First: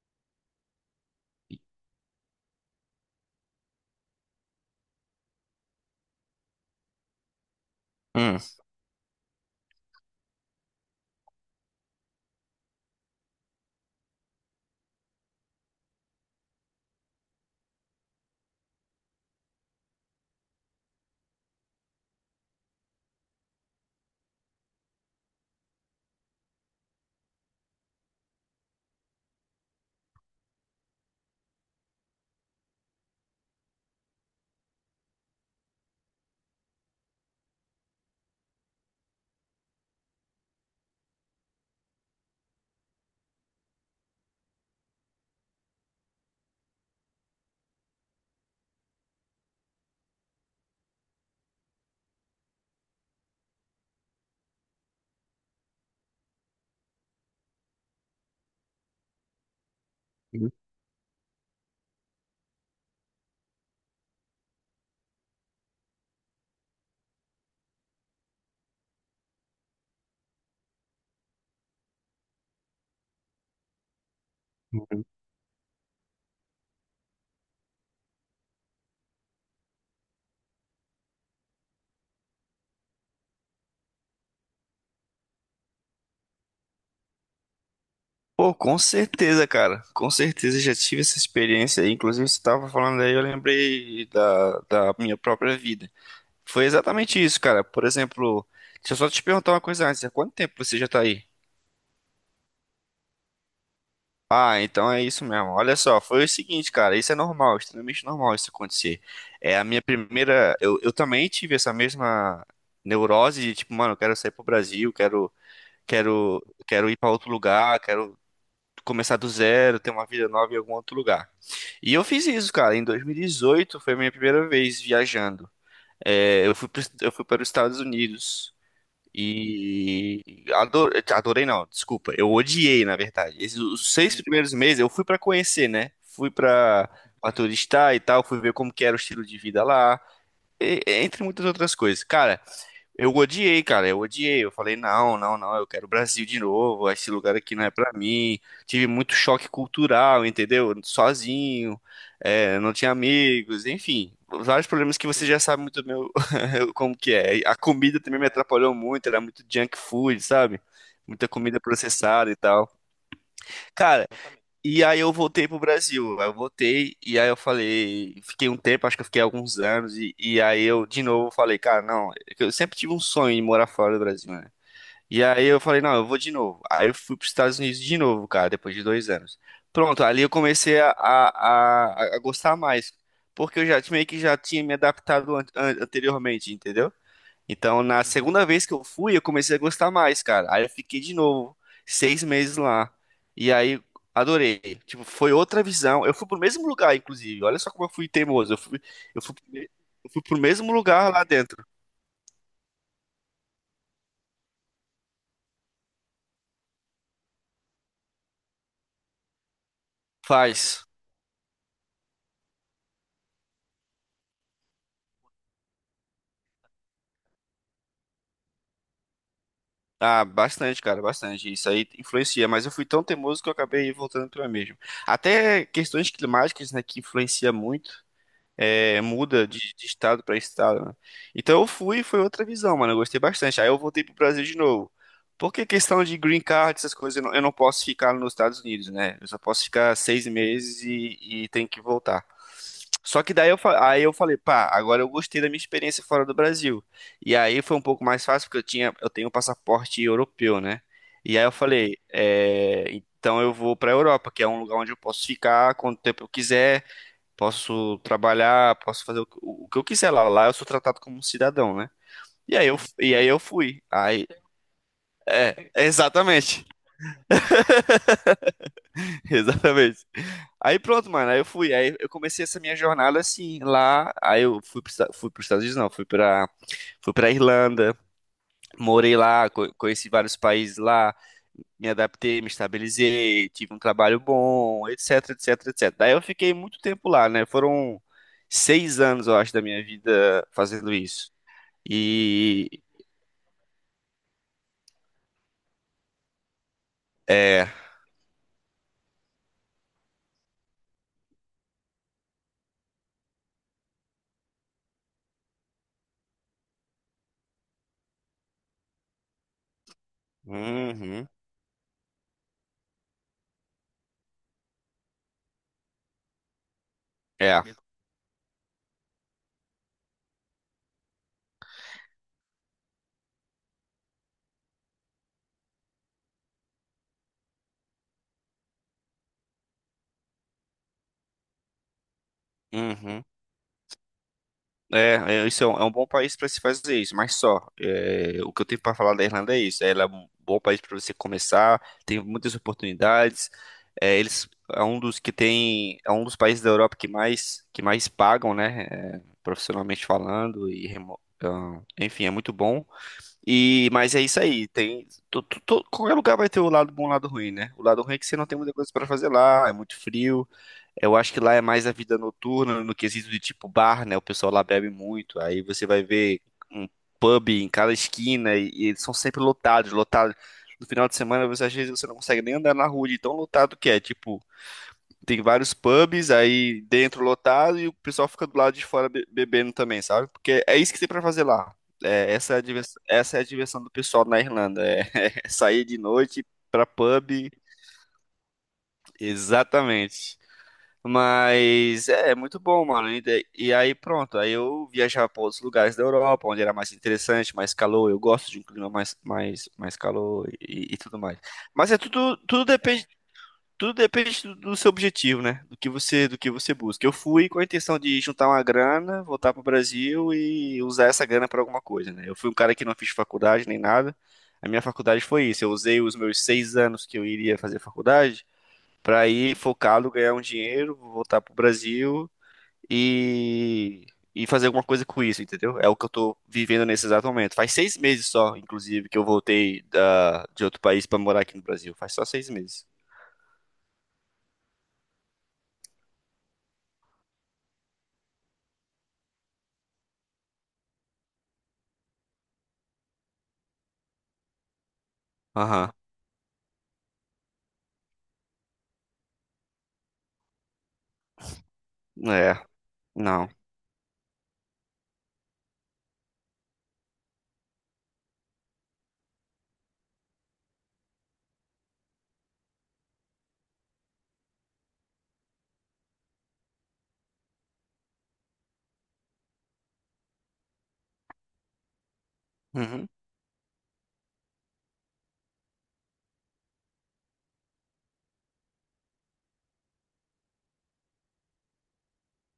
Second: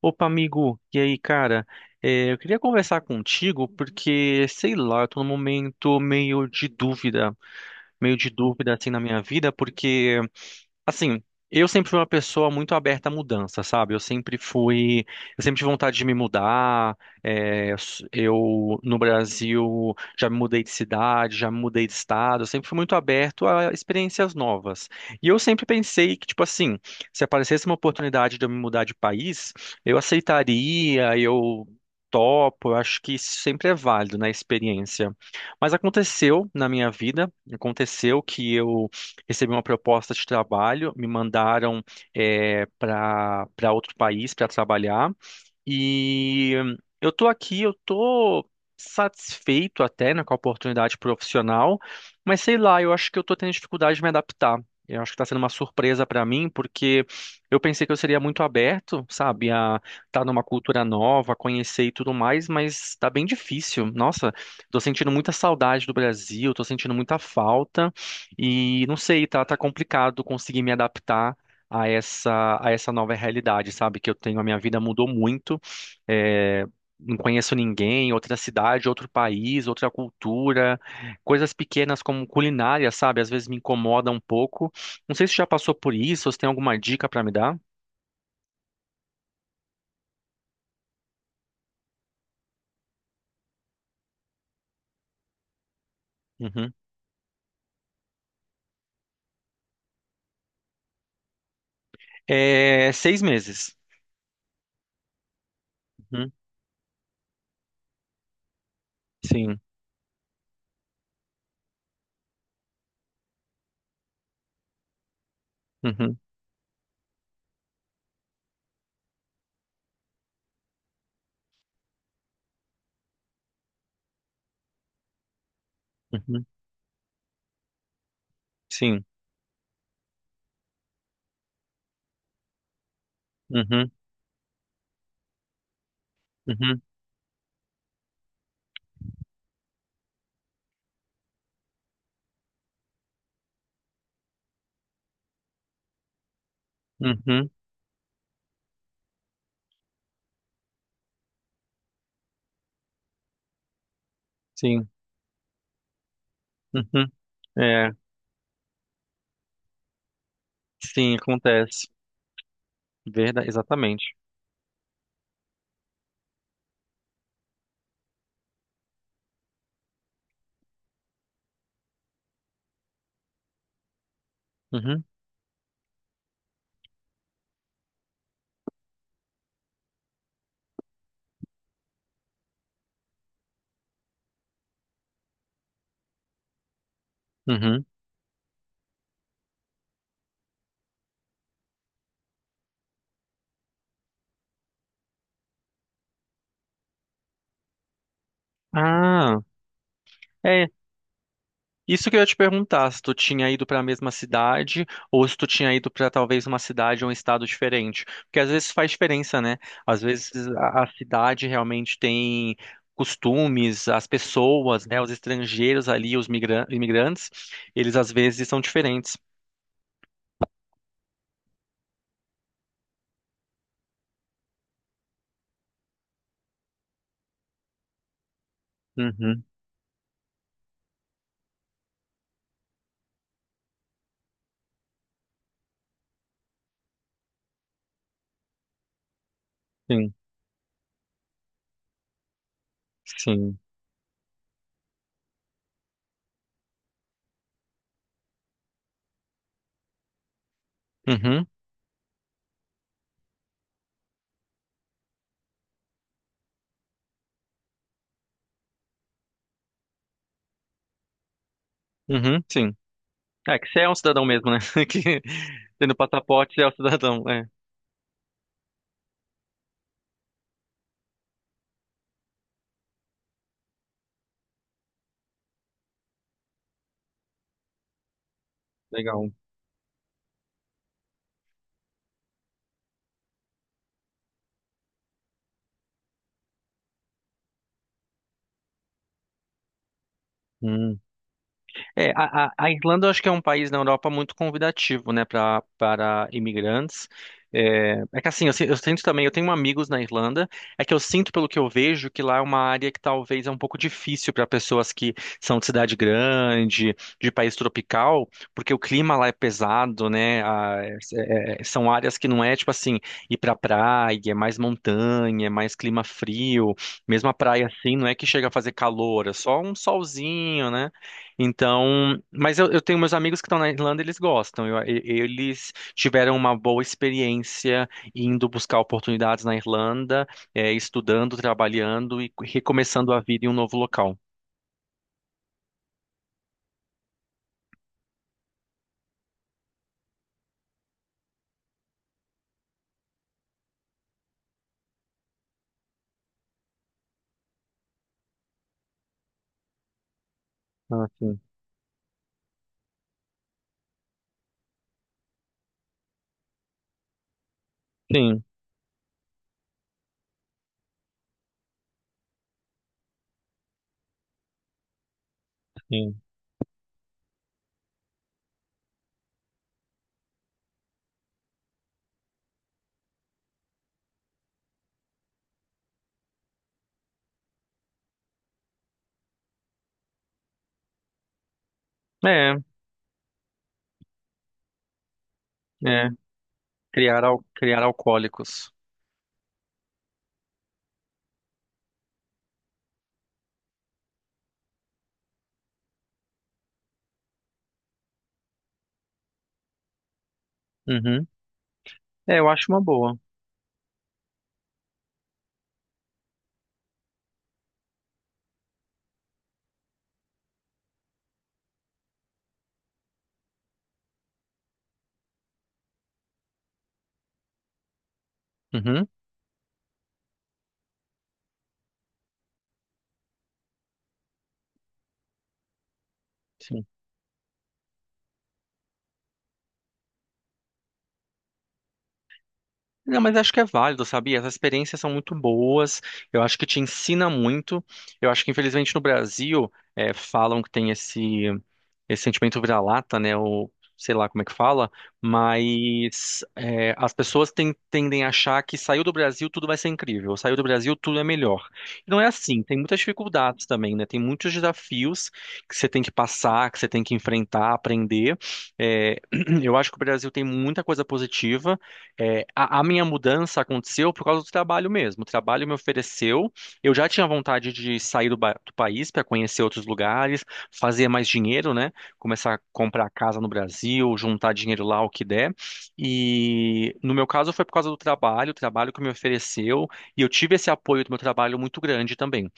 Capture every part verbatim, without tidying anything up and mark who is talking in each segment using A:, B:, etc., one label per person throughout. A: Opa, amigo, e aí, cara? É, eu queria conversar contigo porque, sei lá, eu tô num momento meio de dúvida, meio de
B: Hum.
A: dúvida assim na minha vida, porque assim, eu sempre fui uma pessoa muito aberta à mudança, sabe? Eu sempre fui, eu sempre tive vontade de me mudar. É, eu no Brasil já me mudei de cidade, já me mudei de estado. Eu sempre fui muito aberto a experiências novas. E eu sempre pensei que, tipo assim, se aparecesse uma oportunidade de eu me mudar de país, eu aceitaria, eu topo. Eu acho que isso sempre é válido na experiência. Mas aconteceu na minha vida, aconteceu que eu recebi uma proposta de trabalho, me mandaram para para outro país para trabalhar e eu estou aqui, eu estou satisfeito até, né, com a oportunidade profissional, mas sei lá, eu acho que eu estou tendo dificuldade de me adaptar. Eu acho que está sendo uma surpresa para mim, porque eu pensei que eu seria muito aberto, sabe, a estar numa cultura nova, conhecer e tudo mais, mas está bem difícil. Nossa, estou sentindo muita saudade do Brasil, estou sentindo muita falta. E não sei, tá, tá complicado conseguir me adaptar a essa, a essa nova realidade, sabe? Que eu tenho, a minha vida
B: Uhum.
A: mudou muito. é, não conheço ninguém, outra cidade, outro país, outra cultura. Coisas pequenas como culinária, sabe? Às vezes me incomoda um pouco. Não sei se já passou por isso, ou se tem alguma dica pra me dar.
B: Pô, com certeza, cara. Com certeza já tive essa experiência aí. Inclusive, você tava falando aí, eu lembrei da, da minha própria vida. Foi
A: Uhum.
B: exatamente isso, cara. Por exemplo, deixa eu só te perguntar uma coisa antes. Há quanto tempo você já tá aí?
A: É, seis meses.
B: Ah, então é isso mesmo. Olha só, foi o
A: Uhum.
B: seguinte, cara. Isso é normal, extremamente normal isso acontecer. É
A: Sim.
B: a minha primeira. Eu, eu também tive essa mesma neurose de tipo, mano, eu quero sair pro Brasil, quero,
A: Uhum.
B: quero, quero ir pra outro lugar, quero começar do zero, ter uma vida nova em algum outro lugar. E eu fiz isso, cara. Em dois mil e dezoito foi a minha primeira vez viajando.
A: Uhum.
B: É, eu fui, pro- eu fui para os Estados Unidos
A: Sim.
B: e adorei, adorei não, desculpa, eu odiei, na verdade. Esses,
A: Uhum.
B: os seis primeiros meses eu fui para conhecer, né? Fui
A: Uhum.
B: para turistar e tal, fui ver como que era o estilo de vida lá, e- entre muitas outras coisas. Cara, eu odiei, cara, eu odiei. Eu falei, não, não, não, eu quero o Brasil de novo. Esse lugar
A: Uhum.
B: aqui não é pra mim. Tive muito choque cultural, entendeu? Sozinho, é, não tinha amigos, enfim. Vários
A: Sim.
B: problemas que você já sabe muito bem o- como
A: Uhum.
B: que é. A
A: É.
B: comida também me atrapalhou muito, era muito junk food, sabe?
A: Sim,
B: Muita comida
A: acontece.
B: processada e tal.
A: Verdade,
B: Cara,
A: exatamente.
B: e aí eu voltei pro Brasil. Aí eu voltei e aí eu falei, fiquei um tempo, acho que eu fiquei alguns anos e, e aí eu de novo falei, cara, não, eu sempre tive um sonho de morar fora do Brasil, né?
A: Uhum,
B: E aí eu falei, não, eu vou de novo. Aí eu fui pros Estados Unidos de novo, cara, depois de dois anos. Pronto, ali eu comecei a, a, a, a gostar mais, porque eu já meio que já tinha me adaptado an- an- anteriormente, entendeu? Então,
A: uhum.
B: na segunda vez que eu fui, eu comecei a gostar mais, cara. Aí eu fiquei de novo, seis meses lá. E aí, adorei. Tipo, foi outra visão. Eu fui pro mesmo lugar, inclusive. Olha só como eu fui teimoso. Eu fui, eu fui,
A: Ah,
B: eu fui pro
A: é.
B: mesmo lugar lá dentro.
A: Isso que eu ia te perguntar, se tu tinha ido para a mesma cidade ou se tu tinha ido para talvez uma cidade ou um estado diferente. Porque às vezes faz diferença, né? Às vezes a, a
B: Faz.
A: cidade realmente tem costumes, as pessoas, né, os estrangeiros ali, os migra- imigrantes, eles às vezes são diferentes.
B: Ah, bastante, cara, bastante. Isso aí influencia, mas eu fui tão teimoso que eu acabei voltando pra mesmo. Até questões climáticas, né, que influencia muito. É,
A: Uhum,
B: muda de, de estado para estado, né? Então eu fui, foi outra visão, mano. Eu gostei bastante. Aí eu voltei pro Brasil de novo. Porque questão de green card, essas coisas, eu não, eu não posso ficar nos Estados Unidos, né? Eu só posso ficar
A: sim,
B: seis meses e, e tenho que voltar. Só que daí eu,
A: sim.
B: fa- aí eu falei, pá, agora eu gostei da minha experiência fora do Brasil. E aí foi um pouco mais fácil, porque eu tinha, eu tenho um passaporte europeu, né? E aí
A: Uhum,
B: eu falei, é, então eu vou pra Europa, que é um lugar onde eu posso ficar quanto tempo eu quiser, posso trabalhar, posso fazer o, que o que eu quiser lá. Lá eu sou tratado como um cidadão, né?
A: uhum,
B: E aí
A: sim.
B: eu, e aí eu
A: É que você
B: fui.
A: é um cidadão
B: Aí,
A: mesmo, né? Que
B: é,
A: tendo passaporte, você
B: exatamente.
A: é um cidadão. É,
B: Exatamente. Aí pronto, mano. Aí eu fui. Aí eu comecei essa minha jornada assim, lá. Aí eu fui para fui os Estados Unidos, não. Fui pra, fui pra Irlanda. Morei
A: legal.
B: lá, co- conheci vários países lá. Me adaptei, me estabilizei. Tive um trabalho bom, etc, etc, etcétera. Daí eu fiquei muito tempo lá, né? Foram seis anos, eu acho, da minha vida fazendo
A: Hum.
B: isso.
A: É, a, a-
B: E
A: a Irlanda eu acho que é um país na Europa muito convidativo, né, para para imigrantes.
B: é,
A: É, é que assim, eu, si- eu sinto também, eu tenho amigos na Irlanda, é que eu sinto pelo que eu vejo que lá é uma área que talvez é um pouco difícil para pessoas que são de cidade grande, de país tropical, porque o clima lá é pesado, né? A- é-
B: uhum,
A: é- é, são áreas que não é tipo assim, ir pra praia, é mais montanha, é mais clima frio, mesmo a
B: é,
A: praia assim, não é que chega a fazer calor, é só um solzinho, né? Então, mas eu, eu tenho meus amigos que estão na Irlanda, eles gostam. Eu- e- eles tiveram uma boa experiência indo buscar oportunidades na Irlanda, eh, estudando, trabalhando e recomeçando a
B: uhum,
A: vida em um novo local.
B: é, é, isso é um, é um bom país para se fazer isso, mas só, é, o que eu tenho para falar da Irlanda é isso, ela é um bom país para você começar, tem muitas oportunidades, é, eles é um dos que tem, é um dos países da Europa que mais que mais pagam, né, é, profissionalmente falando e
A: Ah,
B: remo-
A: sim.
B: ah, enfim, é muito bom. E, mas é isso aí. Tem, to- to- to- Qualquer lugar vai ter o lado bom e o lado ruim, né? O lado ruim é que você
A: Sim,
B: não tem muita coisa para fazer lá, é muito frio. Eu acho que lá é mais a vida noturna, no quesito de tipo bar, né? O pessoal lá bebe muito. Aí você vai
A: sim.
B: ver um pub em cada esquina e, e eles são sempre lotados, lotados. No final de semana, você, às vezes você não consegue nem andar na rua de tão lotado que é. Tipo, tem vários pubs aí dentro lotado e o pessoal fica do lado de fora be- bebendo também, sabe? Porque é isso que tem pra fazer lá. É, essa é
A: É,
B: a diversão, essa é a diversão do pessoal na Irlanda. É, é sair de
A: é.
B: noite pra
A: Criar,
B: pub.
A: al- criar alcoólicos.
B: Exatamente. Mas é, é muito bom, mano. E, daí- e aí pronto, aí eu viajava para outros lugares da Europa, onde era mais interessante, mais calor. Eu gosto de um clima mais, mais, mais calor e, e tudo
A: Uhum.
B: mais. Mas é
A: É,
B: tudo,
A: eu
B: tudo
A: acho uma
B: depende,
A: boa.
B: tudo depende do do seu objetivo, né? Do que você, do que você busca. Eu fui com a intenção de juntar uma grana, voltar para o Brasil e usar essa grana para alguma coisa, né? Eu fui um cara que não fiz faculdade nem nada. A minha faculdade foi isso. Eu usei os meus seis anos que eu iria fazer faculdade
A: Uhum.
B: para ir focado, ganhar um dinheiro, voltar pro Brasil e, e fazer alguma coisa com isso, entendeu? É o que eu tô vivendo nesse exato momento. Faz seis meses só, inclusive, que eu voltei da, de outro país para morar aqui no Brasil. Faz só seis meses.
A: Não, mas acho que é válido, sabe? As experiências são muito boas, eu acho que te ensina muito. Eu acho que, infelizmente, no Brasil, eh, falam que tem esse, esse sentimento vira-lata, né? Ou sei lá como é que fala,
B: Aham.
A: mas eh, as pessoas ten- tendem a achar que saiu do Brasil tudo vai ser incrível, saiu do Brasil tudo é melhor. E não é assim,
B: É,
A: tem muitas
B: não.
A: dificuldades também, né? Tem muitos desafios que você tem que passar, que você tem que enfrentar, aprender. Eh, eu acho que o Brasil tem muita coisa positiva. É, a, a minha mudança aconteceu por causa do trabalho mesmo. O trabalho me ofereceu. Eu já tinha vontade de sair do, ba- do país para conhecer outros lugares, fazer mais dinheiro, né? Começar a comprar
B: Uhum.
A: casa no Brasil, juntar dinheiro lá, o que der. E no meu caso foi por causa do trabalho, o trabalho que me ofereceu. E eu tive esse apoio do meu trabalho muito grande também.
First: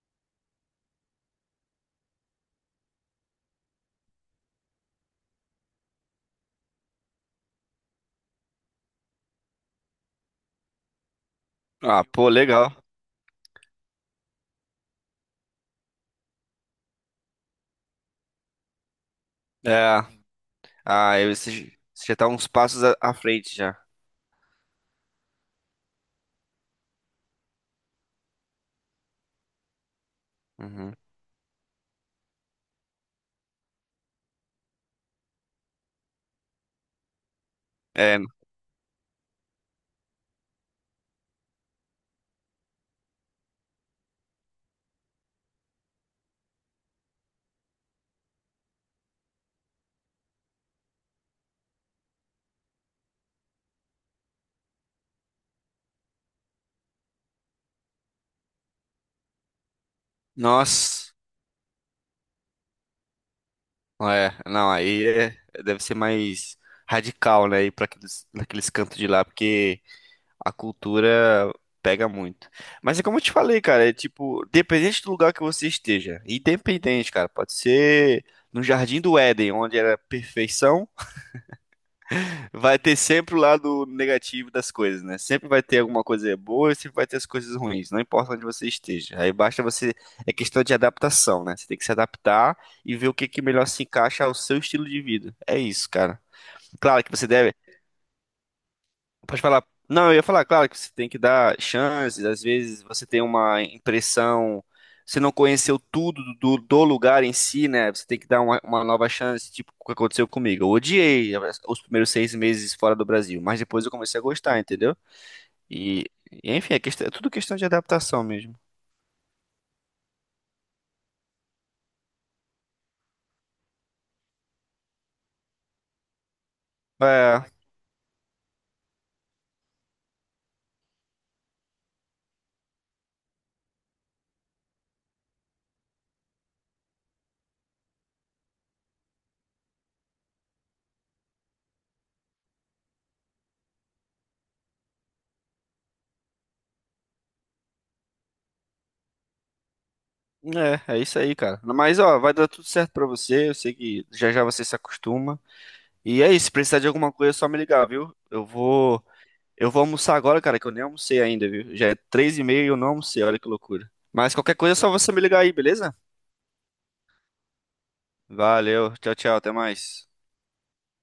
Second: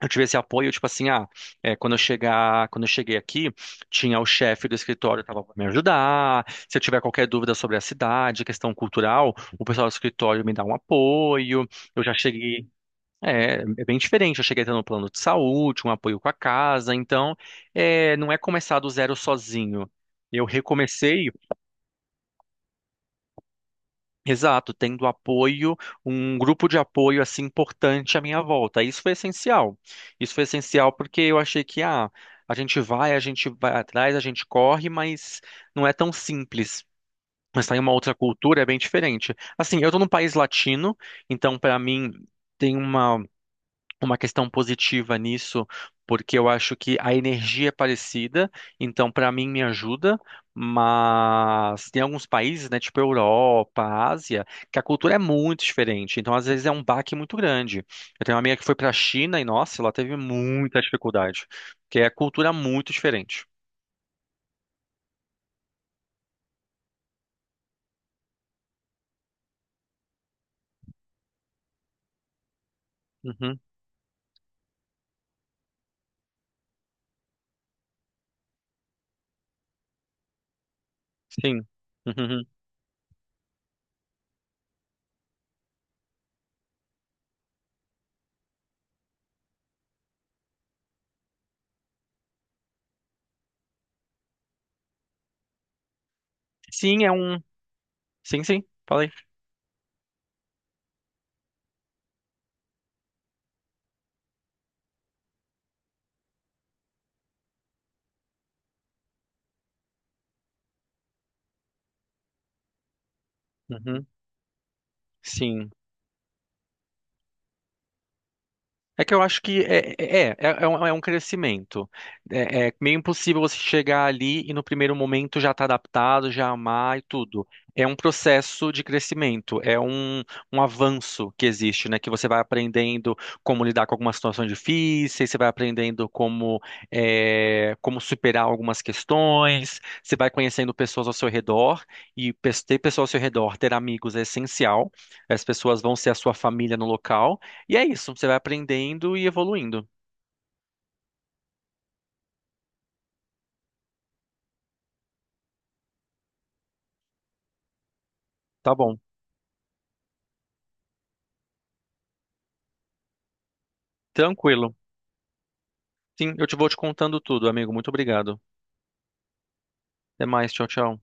A: Eu tive esse apoio, tipo assim, ah, é, quando eu chegar, quando eu cheguei aqui, tinha o chefe do escritório que estava para me ajudar. Se eu tiver qualquer dúvida sobre a cidade, questão cultural, o pessoal do escritório me dá um apoio. Eu
B: Ah,
A: já
B: pô,
A: cheguei,
B: legal.
A: é, é bem diferente. Eu cheguei tendo um plano de saúde, um apoio com a casa. Então, é, não é começar do zero sozinho.
B: É.
A: Eu
B: Ah,
A: recomecei
B: eu, você você já tá uns passos à à frente já.
A: Exato, tendo apoio, um grupo de apoio assim importante à minha volta. Isso foi essencial. Isso foi essencial
B: Uhum.
A: porque eu achei que ah, a gente vai, a gente vai atrás, a gente corre, mas não é tão simples. Mas tá em uma outra
B: É,
A: cultura é bem diferente. Assim, eu tô num país latino, então para mim tem uma uma questão positiva nisso, porque eu acho que a energia é parecida, então para mim me ajuda, mas tem alguns países, né, tipo Europa, Ásia, que a cultura é muito diferente, então às vezes é um baque muito grande. Eu tenho uma amiga que foi para a China e nossa, ela teve muita
B: nossa.
A: dificuldade, porque é a cultura é muito diferente.
B: É, não, aí é- deve ser mais radical, né, ir pra aqueles, naqueles cantos de lá, porque a cultura pega muito. Mas é como eu te
A: Uhum,
B: falei, cara, é tipo, dependente do lugar que você esteja, independente, cara, pode ser no Jardim do Éden, onde era perfeição,
A: sim. Uhum. Uhum.
B: vai ter sempre o lado negativo das coisas, né? Sempre vai ter alguma coisa boa e sempre vai ter as coisas ruins, não importa onde você esteja. Aí basta você, é questão de adaptação, né? Você tem que se adaptar e ver o que que melhor se encaixa ao seu estilo de vida. É isso, cara. Claro
A: Sim, é
B: que você
A: um.
B: deve.
A: Sim, sim. Falei.
B: Pode falar. Não, eu ia falar, claro, que você tem que dar chances, às vezes você tem uma impressão, você não conheceu tudo do, do lugar em si, né? Você tem que dar uma, uma nova chance, tipo o que aconteceu comigo. Eu odiei os primeiros seis meses fora do Brasil, mas depois eu
A: Uhum.
B: comecei a gostar, entendeu?
A: Sim.
B: E, enfim, é, questão- é tudo questão de adaptação mesmo.
A: É que eu acho que é, é, é, é é um, é um crescimento. É, é meio impossível você chegar ali e no primeiro momento já estar adaptado, já amar e
B: É,
A: tudo. É um processo de crescimento, é um, um avanço que existe, né? Que você vai aprendendo como lidar com algumas situações difíceis, você vai aprendendo como, é, como superar algumas questões, você vai conhecendo pessoas ao seu redor, e pe- ter pessoas ao seu redor, ter amigos é essencial. As pessoas vão ser a sua família no local. E é isso, você vai aprendendo e evoluindo.
B: é, é isso aí, cara. Mas, ó, vai dar tudo certo pra você, eu sei que já já você se acostuma. E é isso, se precisar de alguma coisa é só me ligar, viu? Eu
A: Tá bom,
B: vou. Eu vou almoçar agora, cara, que eu nem almocei ainda, viu? Já é três e meia e eu não almocei, olha que loucura. Mas qualquer coisa
A: tranquilo.
B: é só você me ligar aí, beleza?
A: Sim, eu te vou te contando tudo, amigo. Muito obrigado.
B: Valeu, tchau, tchau, até mais.
A: Até mais, tchau, tchau.